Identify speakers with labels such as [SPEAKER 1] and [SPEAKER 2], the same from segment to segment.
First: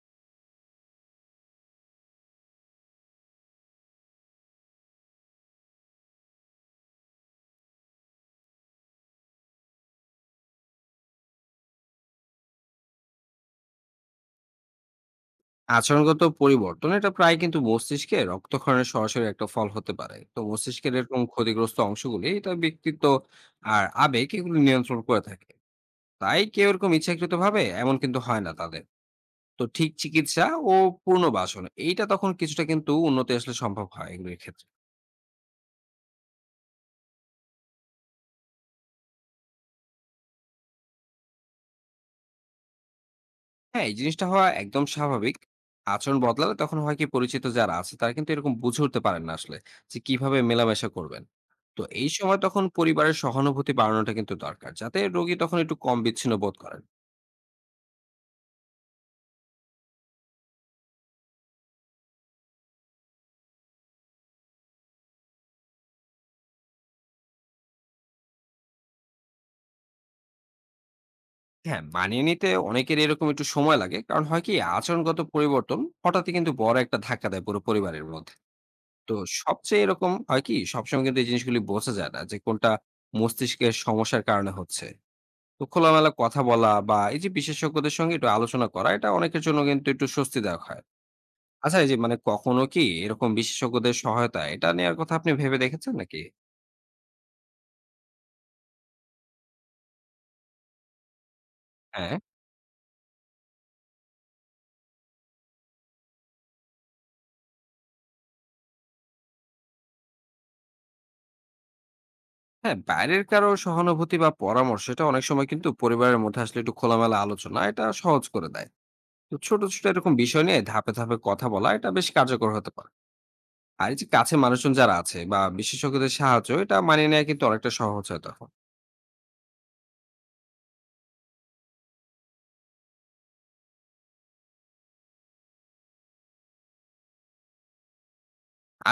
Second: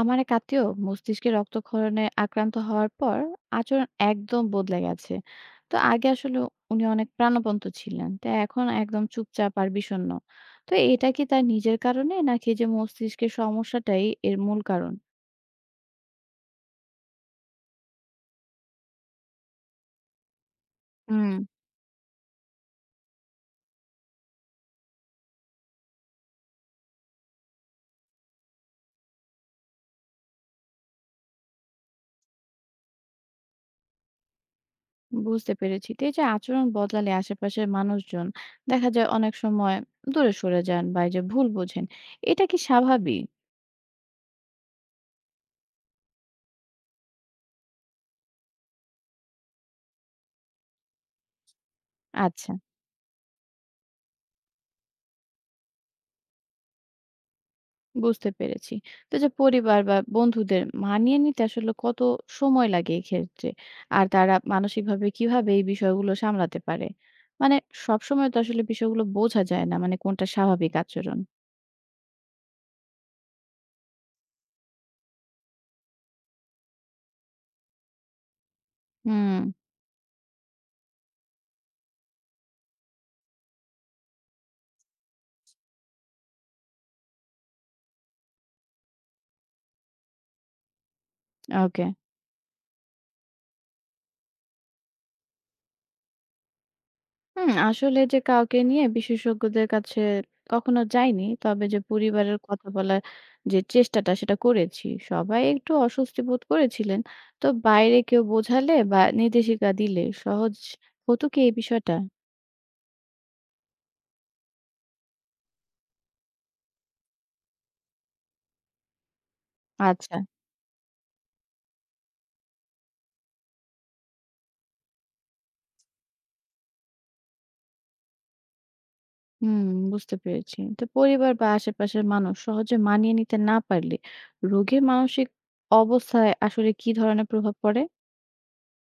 [SPEAKER 1] আমার এক আত্মীয় মস্তিষ্কে রক্তক্ষরণে আক্রান্ত হওয়ার পর আচরণ একদম বদলে গেছে। তো আগে আসলে উনি অনেক প্রাণবন্ত ছিলেন, তো এখন একদম চুপচাপ আর বিষণ্ণ। তো এটা কি তার নিজের কারণে নাকি এই যে মস্তিষ্কের সমস্যাটাই এর মূল কারণ?
[SPEAKER 2] আচরণগত পরিবর্তন এটা প্রায় কিন্তু মস্তিষ্কে রক্তক্ষরণের সরাসরি একটা ফল হতে পারে। তো মস্তিষ্কের এরকম
[SPEAKER 1] হুম।
[SPEAKER 2] ক্ষতিগ্রস্ত অংশগুলি এটা ব্যক্তিত্ব আর আবেগ এগুলো নিয়ন্ত্রণ করে থাকে। তাই কেউ এরকম ইচ্ছাকৃত ভাবে এমন কিন্তু হয় না তাদের। তো ঠিক চিকিৎসা ও পূর্ণ বাসন এইটা তখন কিছুটা কিন্তু উন্নতি আসলে সম্ভব হয় এগুলির ক্ষেত্রে।
[SPEAKER 1] বুঝতে পেরেছি। তো এই যে আচরণ বদলালে আশেপাশের মানুষজন দেখা যায় অনেক সময় দূরে সরে যান বা এই যে ভুল বোঝেন, এটা কি স্বাভাবিক?
[SPEAKER 2] হ্যাঁ, এই জিনিসটা হওয়া একদম স্বাভাবিক। আচরণ বদলালে তখন হয় কি পরিচিত যারা আছে তারা কিন্তু এরকম বুঝে উঠতে পারেন না আসলে যে কিভাবে মেলামেশা করবেন। তো এই সময়
[SPEAKER 1] আচ্ছা,
[SPEAKER 2] তখন পরিবারের সহানুভূতি বাড়ানোটা কিন্তু দরকার। যাতে রোগী তখন একটু কম বিচ্ছিন্ন বোধ করেন।
[SPEAKER 1] বুঝতে পেরেছি। তো যে পরিবার বা বন্ধুদের মানিয়ে নিতে আসলে কত সময় লাগে এক্ষেত্রে? আর তারা মানসিকভাবে কিভাবে এই বিষয়গুলো সামলাতে পারে? মানে সবসময় তো আসলে বিষয়গুলো বোঝা যায় না, মানে কোনটা স্বাভাবিক আচরণ।
[SPEAKER 2] হ্যাঁ, মানিয়ে নিতে অনেকের এরকম একটু সময় লাগে। কারণ হয় কি আচরণগত পরিবর্তন হঠাৎই কিন্তু বড় একটা ধাক্কা দেয় পুরো পরিবারের মধ্যে। তো
[SPEAKER 1] হুম,
[SPEAKER 2] সবচেয়ে এরকম হয় কি সবসময় কিন্তু এই জিনিসগুলি বোঝা যায় না যে কোনটা মস্তিষ্কের সমস্যার কারণে হচ্ছে। তো খোলামেলা কথা বলা বা এই যে বিশেষজ্ঞদের সঙ্গে একটু আলোচনা করা এটা অনেকের জন্য কিন্তু একটু স্বস্তিদায়ক হয়। আচ্ছা
[SPEAKER 1] ওকে।
[SPEAKER 2] এই যে মানে কখনো কি এরকম বিশেষজ্ঞদের সহায়তা এটা নেওয়ার কথা আপনি ভেবে দেখেছেন নাকি?
[SPEAKER 1] হুম, আসলে যে কাউকে নিয়ে বিশেষজ্ঞদের কাছে কখনো যাইনি। তবে যে
[SPEAKER 2] হ্যাঁ,
[SPEAKER 1] পরিবারের কথা বলার যে চেষ্টাটা সেটা করেছি। সবাই একটু অস্বস্তি বোধ করেছিলেন। তো বাইরে কেউ বোঝালে বা নির্দেশিকা দিলে সহজ হতো কি এই বিষয়টা?
[SPEAKER 2] হ্যাঁ, বাইরের কারো সহানুভূতি বা পরামর্শ এটা অনেক সময় কিন্তু পরিবারের মধ্যে আসলে একটু খোলামেলা আলোচনা এটা সহজ করে দেয়। তো ছোট ছোট এরকম
[SPEAKER 1] আচ্ছা।
[SPEAKER 2] বিষয় নিয়ে ধাপে ধাপে কথা বলা এটা বেশ কার্যকর হতে পারে। আর এই যে কাছে মানুষজন যারা আছে বা বিশেষজ্ঞদের সাহায্য এটা মানিয়ে নেওয়া কিন্তু অনেকটা সহজ হয় তখন।
[SPEAKER 1] হুম, বুঝতে পেরেছি। তো পরিবার বা আশেপাশের মানুষ সহজে মানিয়ে নিতে না পারলে রোগীর মানসিক অবস্থায় আসলে কি ধরনের প্রভাব পড়ে?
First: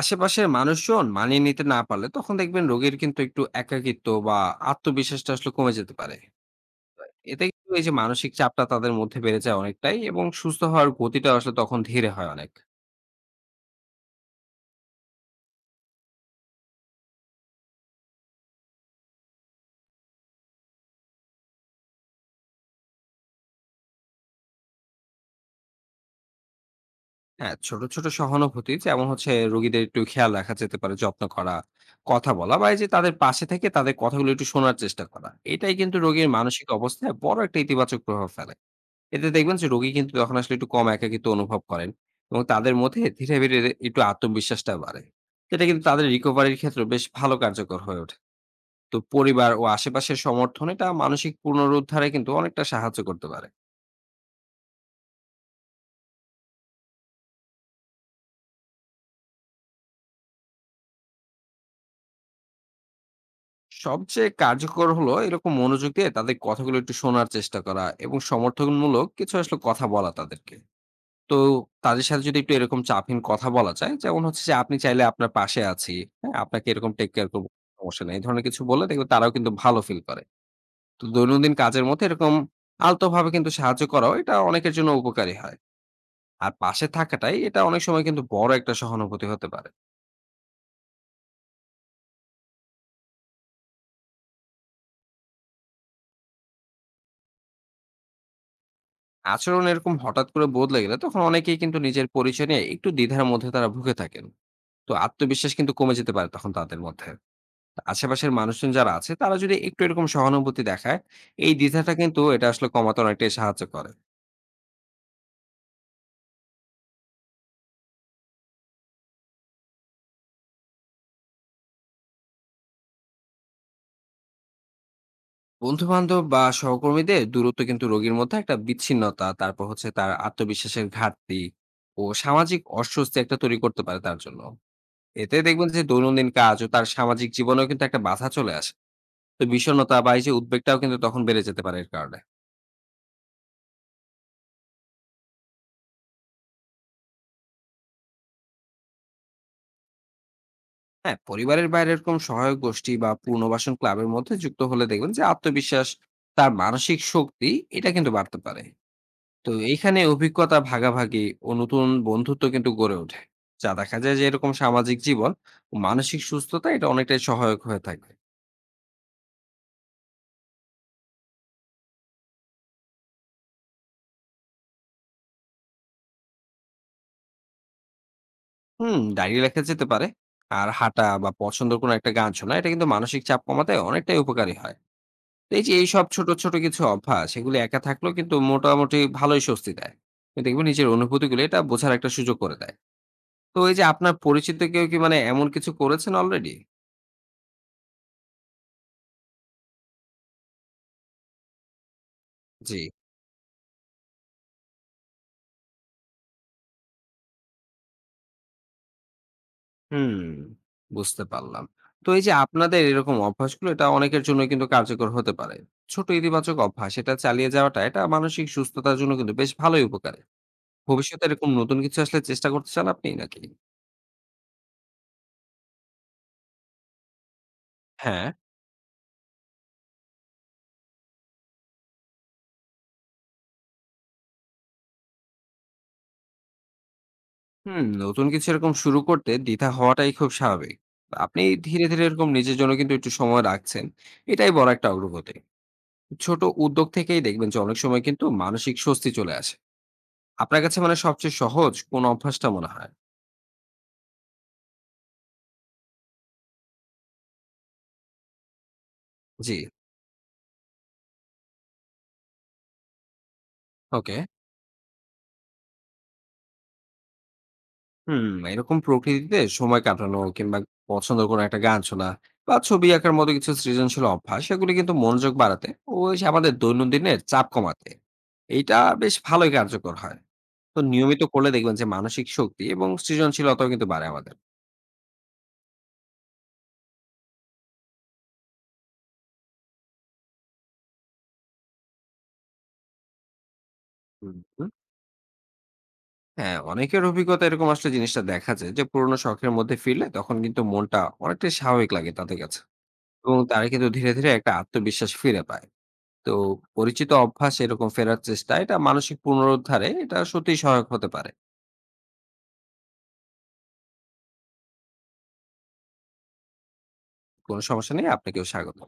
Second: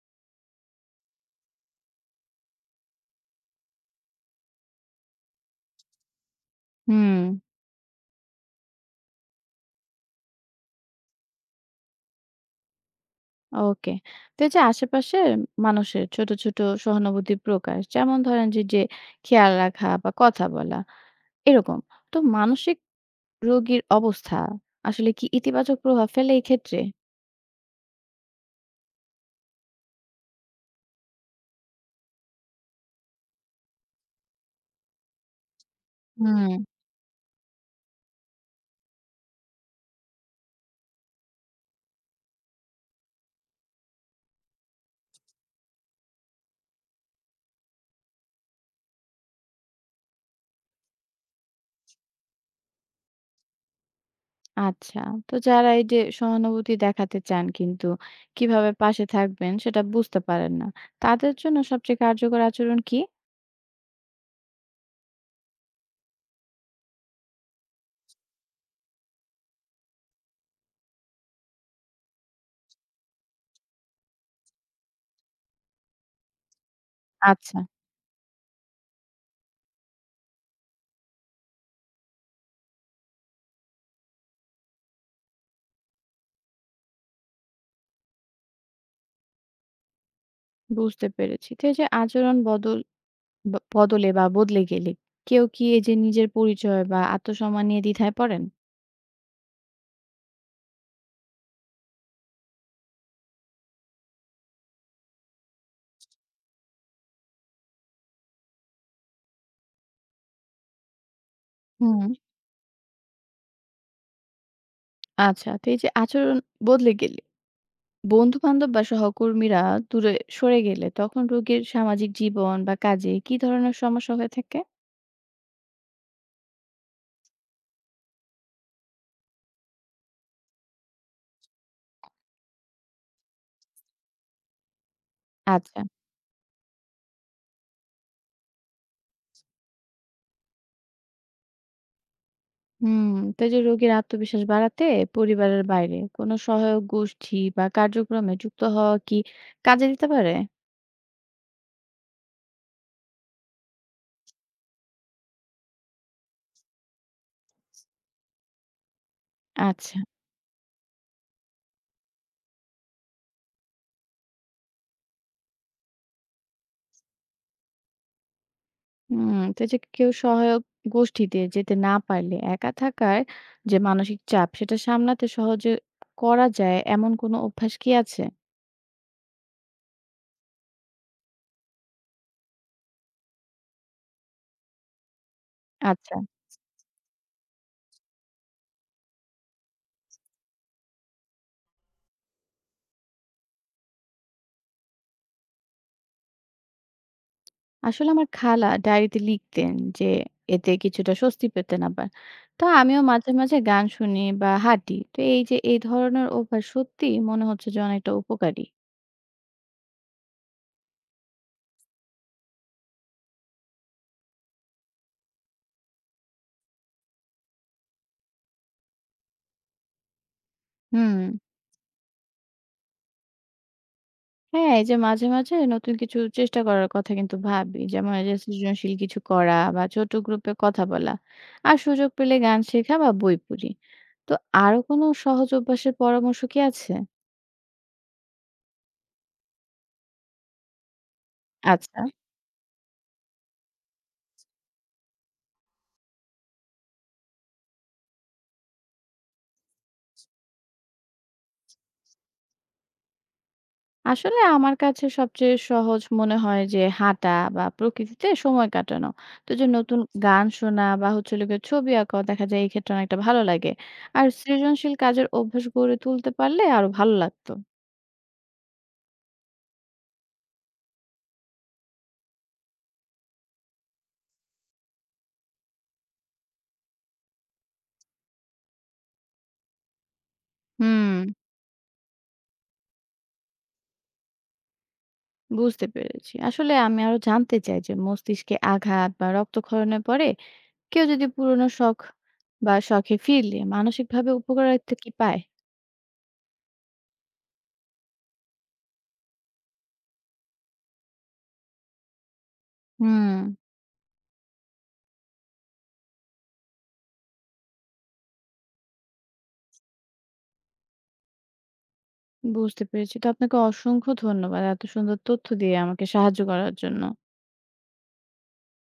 [SPEAKER 2] আশেপাশের মানুষজন মানিয়ে নিতে না পারলে তখন দেখবেন রোগীর কিন্তু একটু একাকিত্ব বা আত্মবিশ্বাসটা আসলে কমে যেতে পারে।
[SPEAKER 1] হুম,
[SPEAKER 2] এতে কিন্তু এই যে মানসিক চাপটা তাদের মধ্যে বেড়ে যায় অনেকটাই এবং সুস্থ হওয়ার গতিটা আসলে তখন ধীরে হয় অনেক।
[SPEAKER 1] ওকে। তো এই যে আশেপাশের মানুষের ছোট, ছোট সহানুভূতির প্রকাশ, যেমন ধরেন যে খেয়াল রাখা বা কথা বলা এরকম। তো মানসিক রোগীর অবস্থা আসলে কি ইতিবাচক প্রভাব ফেলে এই ক্ষেত্রে?
[SPEAKER 2] হ্যাঁ, ছোট ছোট সহানুভূতি যেমন হচ্ছে রোগীদের একটু খেয়াল রাখা যেতে পারে, যত্ন করা, কথা বলা বা এই যে তাদের পাশে থেকে তাদের কথাগুলো একটু শোনার চেষ্টা করা এটাই কিন্তু রোগীর
[SPEAKER 1] হুম।
[SPEAKER 2] মানসিক অবস্থায় বড় একটা ইতিবাচক প্রভাব ফেলে। এতে দেখবেন যে রোগী কিন্তু তখন আসলে একটু কম একাকিত্ব অনুভব করেন এবং তাদের মধ্যে ধীরে ধীরে একটু আত্মবিশ্বাসটা বাড়ে। এটা কিন্তু তাদের রিকভারির ক্ষেত্রে বেশ ভালো কার্যকর হয়ে ওঠে। তো পরিবার ও আশেপাশের সমর্থন এটা মানসিক পুনরুদ্ধারে কিন্তু অনেকটা সাহায্য করতে পারে।
[SPEAKER 1] আচ্ছা। তো যারা এই যে সহানুভূতি দেখাতে চান কিন্তু কিভাবে পাশে থাকবেন সেটা বুঝতে পারেন না, তাদের জন্য সবচেয়ে কার্যকর আচরণ কি?
[SPEAKER 2] সবচেয়ে কার্যকর হলো এরকম মনোযোগ দিয়ে তাদের কথাগুলো একটু শোনার চেষ্টা করা এবং সমর্থনমূলক কিছু আসলে কথা বলা তাদেরকে। তো তাদের সাথে যদি একটু এরকম চাপহীন কথা বলা যায়, যেমন হচ্ছে যে আপনি চাইলে আপনার পাশে আছি। হ্যাঁ? আপনাকে এরকম টেক কেয়ার করব।
[SPEAKER 1] আচ্ছা।
[SPEAKER 2] সমস্যা নেই। এই ধরনের কিছু বললে দেখবেন তারাও কিন্তু ভালো ফিল করে। তো দৈনন্দিন কাজের মধ্যে এরকম আলতোভাবে কিন্তু সাহায্য করাও এটা অনেকের জন্য উপকারী হয়। আর পাশে থাকাটাই এটা অনেক সময় কিন্তু বড় একটা সহানুভূতি হতে পারে।
[SPEAKER 1] বুঝতে পেরেছি। তো এই যে আচরণ বদল ব বদলে বা বদলে গেলে কেউ কি এই যে নিজের পরিচয় বা আত্মসম্মান নিয়ে দ্বিধায় পড়েন?
[SPEAKER 2] আচরণ এরকম হঠাৎ করে বদলে গেলে তখন অনেকেই কিন্তু নিজের পরিচয় নিয়ে একটু দ্বিধার মধ্যে তারা ভুগে থাকেন। তো আত্মবিশ্বাস কিন্তু কমে যেতে পারে তখন তাদের মধ্যে। আশেপাশের মানুষজন যারা আছে তারা যদি একটু এরকম সহানুভূতি দেখায়, এই দ্বিধাটা
[SPEAKER 1] হুম।
[SPEAKER 2] কিন্তু এটা আসলে কমাতে অনেকটাই সাহায্য করে।
[SPEAKER 1] আচ্ছা। তো এই যে আচরণ বদলে গেলে বন্ধু-বান্ধব বা সহকর্মীরা দূরে সরে গেলে তখন রোগীর সামাজিক জীবন বা কাজে কি ধরনের সমস্যা হয়ে থাকে?
[SPEAKER 2] বন্ধু বান্ধব বা সহকর্মীদের দূরত্ব কিন্তু রোগীর মধ্যে একটা বিচ্ছিন্নতা, তারপর হচ্ছে তার আত্মবিশ্বাসের ঘাটতি ও সামাজিক অস্বস্তি একটা তৈরি করতে পারে তার জন্য। এতে দেখবেন
[SPEAKER 1] আচ্ছা।
[SPEAKER 2] যে দৈনন্দিন কাজ ও তার সামাজিক জীবনেও কিন্তু একটা বাধা চলে আসে। তো বিষণ্ণতা বা এই যে উদ্বেগটাও কিন্তু তখন বেড়ে যেতে পারে এর কারণে।
[SPEAKER 1] হুম। তো এই যে রোগীর আত্মবিশ্বাস বাড়াতে পরিবারের বাইরে কোনো সহায়ক গোষ্ঠী বা কার্যক্রমে যুক্ত হওয়া কি কাজে দিতে পারে?
[SPEAKER 2] হ্যাঁ, পরিবারের বাইরে এরকম সহায়ক গোষ্ঠী বা পুনর্বাসন ক্লাবের মধ্যে যুক্ত হলে দেখবেন যে আত্মবিশ্বাস, তার মানসিক শক্তি এটা কিন্তু বাড়তে পারে। তো
[SPEAKER 1] আচ্ছা।
[SPEAKER 2] এইখানে অভিজ্ঞতা ভাগাভাগি ও নতুন বন্ধুত্ব কিন্তু গড়ে ওঠে। যা দেখা যায় যে এরকম সামাজিক জীবন ও মানসিক সুস্থতা এটা অনেকটাই সহায়ক হয়ে থাকে।
[SPEAKER 1] হুম। তো এই যে কেউ সহায়ক গোষ্ঠীতে যেতে না পারলে একা থাকার যে মানসিক চাপ সেটা সামলাতে সহজে করা যায় এমন কোনো অভ্যাস কি আছে?
[SPEAKER 2] ডায়েরি লেখা যেতে পারে। আর হাঁটা বা পছন্দের কোনো একটা গান শোনা এটা কিন্তু মানসিক চাপ কমাতে অনেকটাই উপকারী হয়। এই যে এইসব
[SPEAKER 1] আচ্ছা।
[SPEAKER 2] ছোট, ছোট কিছু অভ্যাস এগুলো একা থাকলেও কিন্তু মোটামুটি ভালোই স্বস্তি দেয়। দেখবেন নিজের অনুভূতিগুলো এটা বোঝার একটা সুযোগ করে দেয়। তো এই যে আপনার পরিচিত কেউ কি মানে এমন কিছু করেছেন অলরেডি?
[SPEAKER 1] আসলে আমার খালা ডায়েরিতে লিখতেন যে এতে কিছুটা স্বস্তি পেতেন। আবার তো
[SPEAKER 2] জি।
[SPEAKER 1] আমিও মাঝে মাঝে গান শুনি বা হাঁটি, তো এই যে এই ধরনের অভ্যাস সত্যি মনে হচ্ছে যে অনেকটা উপকারী।
[SPEAKER 2] হুম, বুঝতে পারলাম। তো এই যে আপনাদের এরকম অভ্যাসগুলো এটা অনেকের জন্য কিন্তু কার্যকর হতে পারে। ছোট ইতিবাচক অভ্যাস এটা চালিয়ে যাওয়াটা এটা মানসিক সুস্থতার জন্য কিন্তু বেশ ভালোই উপকারী।
[SPEAKER 1] হুম।
[SPEAKER 2] ভবিষ্যতে এরকম নতুন কিছু আসলে চেষ্টা করতে চান আপনি নাকি?
[SPEAKER 1] হ্যাঁ, এই যে মাঝে, মাঝে নতুন কিছু চেষ্টা করার কথা কিন্তু ভাবি। যেমন এই
[SPEAKER 2] হ্যাঁ।
[SPEAKER 1] যে সৃজনশীল কিছু করা বা ছোট গ্রুপে কথা বলা। আর সুযোগ পেলে গান শেখা বা বই পড়ি। তো আরো কোনো সহজ অভ্যাসের পরামর্শ কি আছে?
[SPEAKER 2] নতুন কিছু এরকম শুরু করতে দ্বিধা হওয়াটাই খুব স্বাভাবিক। আপনি ধীরে
[SPEAKER 1] আচ্ছা।
[SPEAKER 2] ধীরে এরকম নিজের জন্য কিন্তু একটু সময় রাখছেন, এটাই বড় একটা অগ্রগতি। ছোট উদ্যোগ থেকেই দেখবেন যে অনেক সময় কিন্তু মানসিক স্বস্তি চলে আসে। আপনার কাছে মানে সবচেয়ে সহজ কোন অভ্যাসটা মনে হয়?
[SPEAKER 1] আসলে আমার কাছে সবচেয়ে সহজ মনে হয় যে হাঁটা বা প্রকৃতিতে সময় কাটানো। তো
[SPEAKER 2] জি।
[SPEAKER 1] যে নতুন গান শোনা বা হচ্ছে হলো গিয়ে ছবি আঁকাও দেখা যায় এই ক্ষেত্রে অনেকটা ভালো লাগে।
[SPEAKER 2] ওকে।
[SPEAKER 1] আর সৃজনশীল কাজের অভ্যাস গড়ে তুলতে পারলে আরো ভালো লাগতো।
[SPEAKER 2] হুম এরকম প্রকৃতিতে সময় কাটানো কিংবা পছন্দ কোনো একটা গান শোনা বা ছবি আঁকার মতো কিছু সৃজনশীল অভ্যাস সেগুলি কিন্তু মনোযোগ বাড়াতে ও এসে আমাদের দৈনন্দিনের চাপ কমাতে এটা বেশ ভালোই কার্যকর হয়। তো
[SPEAKER 1] হুম।
[SPEAKER 2] নিয়মিত করলে দেখবেন যে মানসিক শক্তি এবং সৃজনশীলতাও কিন্তু বাড়ে আমাদের।
[SPEAKER 1] বুঝতে পেরেছি। আসলে আমি আরো জানতে চাই যে মস্তিষ্কে আঘাত বা রক্তক্ষরণের পরে কেউ যদি পুরনো শখ বা শখে ফিরলে মানসিকভাবে
[SPEAKER 2] হুম, হুম।
[SPEAKER 1] উপকারিতা কি পায়?
[SPEAKER 2] হ্যাঁ, অনেকের অভিজ্ঞতা এরকম আসলে জিনিসটা দেখা যায় যে পুরোনো শখের মধ্যে ফিরলে তখন কিন্তু মনটা অনেকটাই স্বাভাবিক লাগে তাদের কাছে এবং
[SPEAKER 1] হুম,
[SPEAKER 2] তারা কিন্তু ধীরে ধীরে একটা আত্মবিশ্বাস ফিরে পায়। তো পরিচিত অভ্যাস এরকম ফেরার চেষ্টা এটা মানসিক পুনরুদ্ধারে এটা সত্যিই সহায়ক হতে পারে।
[SPEAKER 1] বুঝতে পেরেছি। তো আপনাকে অসংখ্য ধন্যবাদ এত সুন্দর তথ্য দিয়ে আমাকে সাহায্য করার জন্য।
[SPEAKER 2] কোনো সমস্যা নেই, আপনাকেও স্বাগত।